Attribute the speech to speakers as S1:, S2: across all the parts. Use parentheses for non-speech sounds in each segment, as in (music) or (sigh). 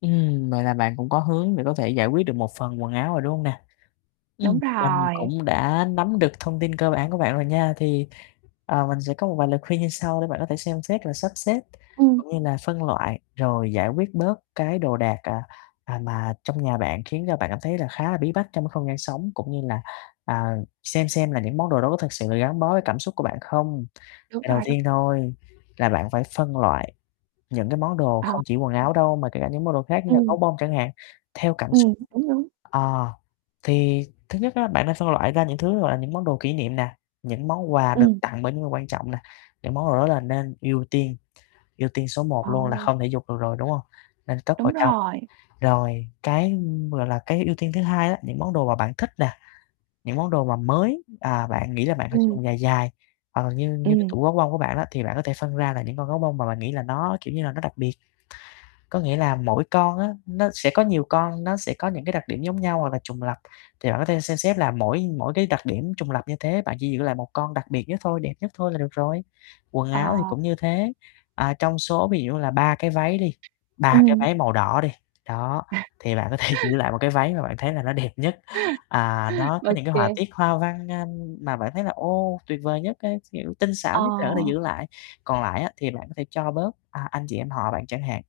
S1: Ừm, vậy là bạn cũng có hướng để có thể giải quyết được một phần quần áo rồi, đúng hông nè?
S2: Đúng
S1: Ừm, mình
S2: rồi.
S1: cũng đã nắm được thông tin cơ bản của bạn rồi nha. Thì, ờ, mình sẽ có một vài lời khuyên như sau, để bạn có thể xem xét là sắp xếp
S2: Ừm.
S1: cũng như là phân loại. Rồi giải quyết bớt cái đồ đạc, à, à, mà trong nhà bạn khiến cho bạn cảm thấy là khá là bí bách trong cái không gian sống, cũng như là, à, xem xem là những món đồ đó có thực sự là gắn bó với cảm xúc của bạn không?
S2: Đúng
S1: À, đầu
S2: rồi, đúng.
S1: tiên thôi là bạn phải phân loại những cái món đồ
S2: À,
S1: không chỉ quần
S2: ừm.
S1: áo đâu, mà kể cả những món đồ khác như là
S2: Ừm.
S1: gấu bông chẳng hạn, theo cảm xúc.
S2: Ừm, đúng, đúng.
S1: Ờ, thì thứ nhất á, bạn nên phân loại ra những thứ, gọi là, những món đồ kỷ niệm nè, những món quà được
S2: Ừm.
S1: tặng bởi những người quan trọng nè. Những món đồ đó là nên ưu tiên, ưu tiên số 1
S2: Ờ,
S1: luôn là
S2: ờ.
S1: không thể vụt được rồi, đúng hông? Nên cất vào
S2: Đúng
S1: trong.
S2: rồi.
S1: Rồi cái, ừm, gọi là, cái ưu tiên thứ hai á, những món đồ mà bạn thích nè, những món đồ mà mới, à, bạn nghĩ là bạn phải sử
S2: Ừm.
S1: dụng dài dài, hoặc là như như cái
S2: Ừm.
S1: tủ gấu bông của bạn á, thì bạn có thể phân ra là những con gấu bông mà bạn nghĩ là nó, kiểu như là, nó đặc biệt. Có nghĩa là mỗi con á nó sẽ có nhiều con, nó sẽ có những cái đặc điểm giống nhau, hoặc là trùng lặp, thì bạn có thể xem xét là mỗi mỗi cái đặc điểm trùng lặp như thế, bạn chỉ giữ lại 1 con đặc biệt nhất thôi, đẹp nhất thôi là được rồi. Quần áo thì
S2: Ờ.
S1: cũng như thế, à, trong số ví dụ như là 3 cái váy đi, 3 cái
S2: Ừm.
S1: váy màu đỏ đi. Đó,
S2: À.
S1: thì bạn có thể giữ lại 1 cái váy mà bạn thấy là nó đẹp nhất, à, nó
S2: Ô
S1: có những cái họa
S2: kê.
S1: tiết hoa văn, a, mà bạn thấy là ô tuyệt vời nhất á, kiểu, tinh xảo nhất để có thể
S2: Ờ.
S1: giữ lại. Còn lại á, thì bạn có thể cho bớt, à, anh chị em họ bạn chẳng hạn,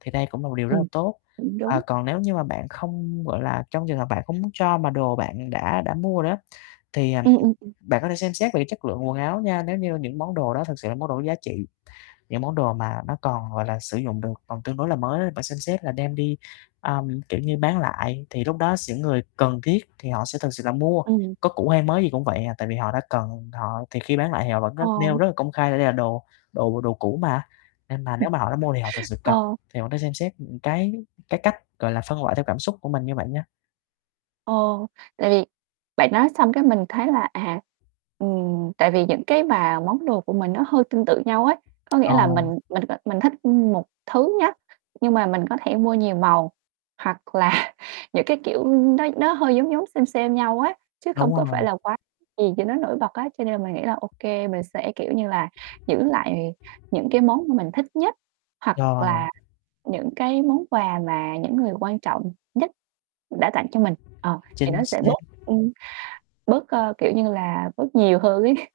S1: thì đây cũng là một điều rất là
S2: Ừm,
S1: tốt.
S2: cũng
S1: À,
S2: đúng.
S1: còn nếu như mà bạn không, gọi là, trong trường hợp bạn không muốn cho mà đồ bạn đã đã mua rồi á, thì, à, ừm,
S2: Ừm, ừm, ừm.
S1: bạn có thể xem xét về cái chất lượng quần áo nha. Nếu như những món đồ đó thực sự là món đồ có giá trị, những món đồ mà nó còn, gọi là, sử dụng được, còn tương đối là mới á, bạn xem xét là đem đi, ờm, kiểu như, bán lại. Thì lúc đó s những người cần thiết thì họ sẽ thực sự là mua,
S2: Ừm.
S1: có cũ hay mới gì cũng vậy à, tại vì họ đã cần họ thì khi bán lại thì họ vẫn rất nêu
S2: Ờ.
S1: rất là công khai là đây là đồ đồ đồ cũ mà, nên mà
S2: Ừm.
S1: nếu mà họ đã mua thì họ thực sự cần.
S2: Ờ.
S1: Thì bạn nên xem xét, ừm, cái cái cách, gọi là, phân loại theo cảm xúc của mình như vậy nha.
S2: Ờ, tại vì bạn nói xong cái mình thấy là, à, ừm, tại vì những cái mà món đồ của mình nó hơi tương tự nhau ấy. Có nghĩa
S1: Ờ.
S2: là mình mình, ờ, mình thích một thứ nhá, nhưng mà mình có thể mua nhiều màu, hoặc là những cái, kiểu, ừm, nó nó hơi giống giống xêm xêm nhau á, chứ không
S1: Đúng
S2: có phải
S1: rồi.
S2: là quá gì cho nó nổi bật á. Cho nên là mình nghĩ là ô kê, mình sẽ, kiểu như là, giữ lại những cái món mà mình thích nhất, hoặc
S1: Rồi.
S2: là những cái món quà mà những người quan trọng nhất đã tặng cho mình. Ờ, thì
S1: Chính
S2: nó sẽ
S1: xác.
S2: bớt, ừm, bớt, ơ, kiểu như là, bớt nhiều hơn ấy. (chuckles)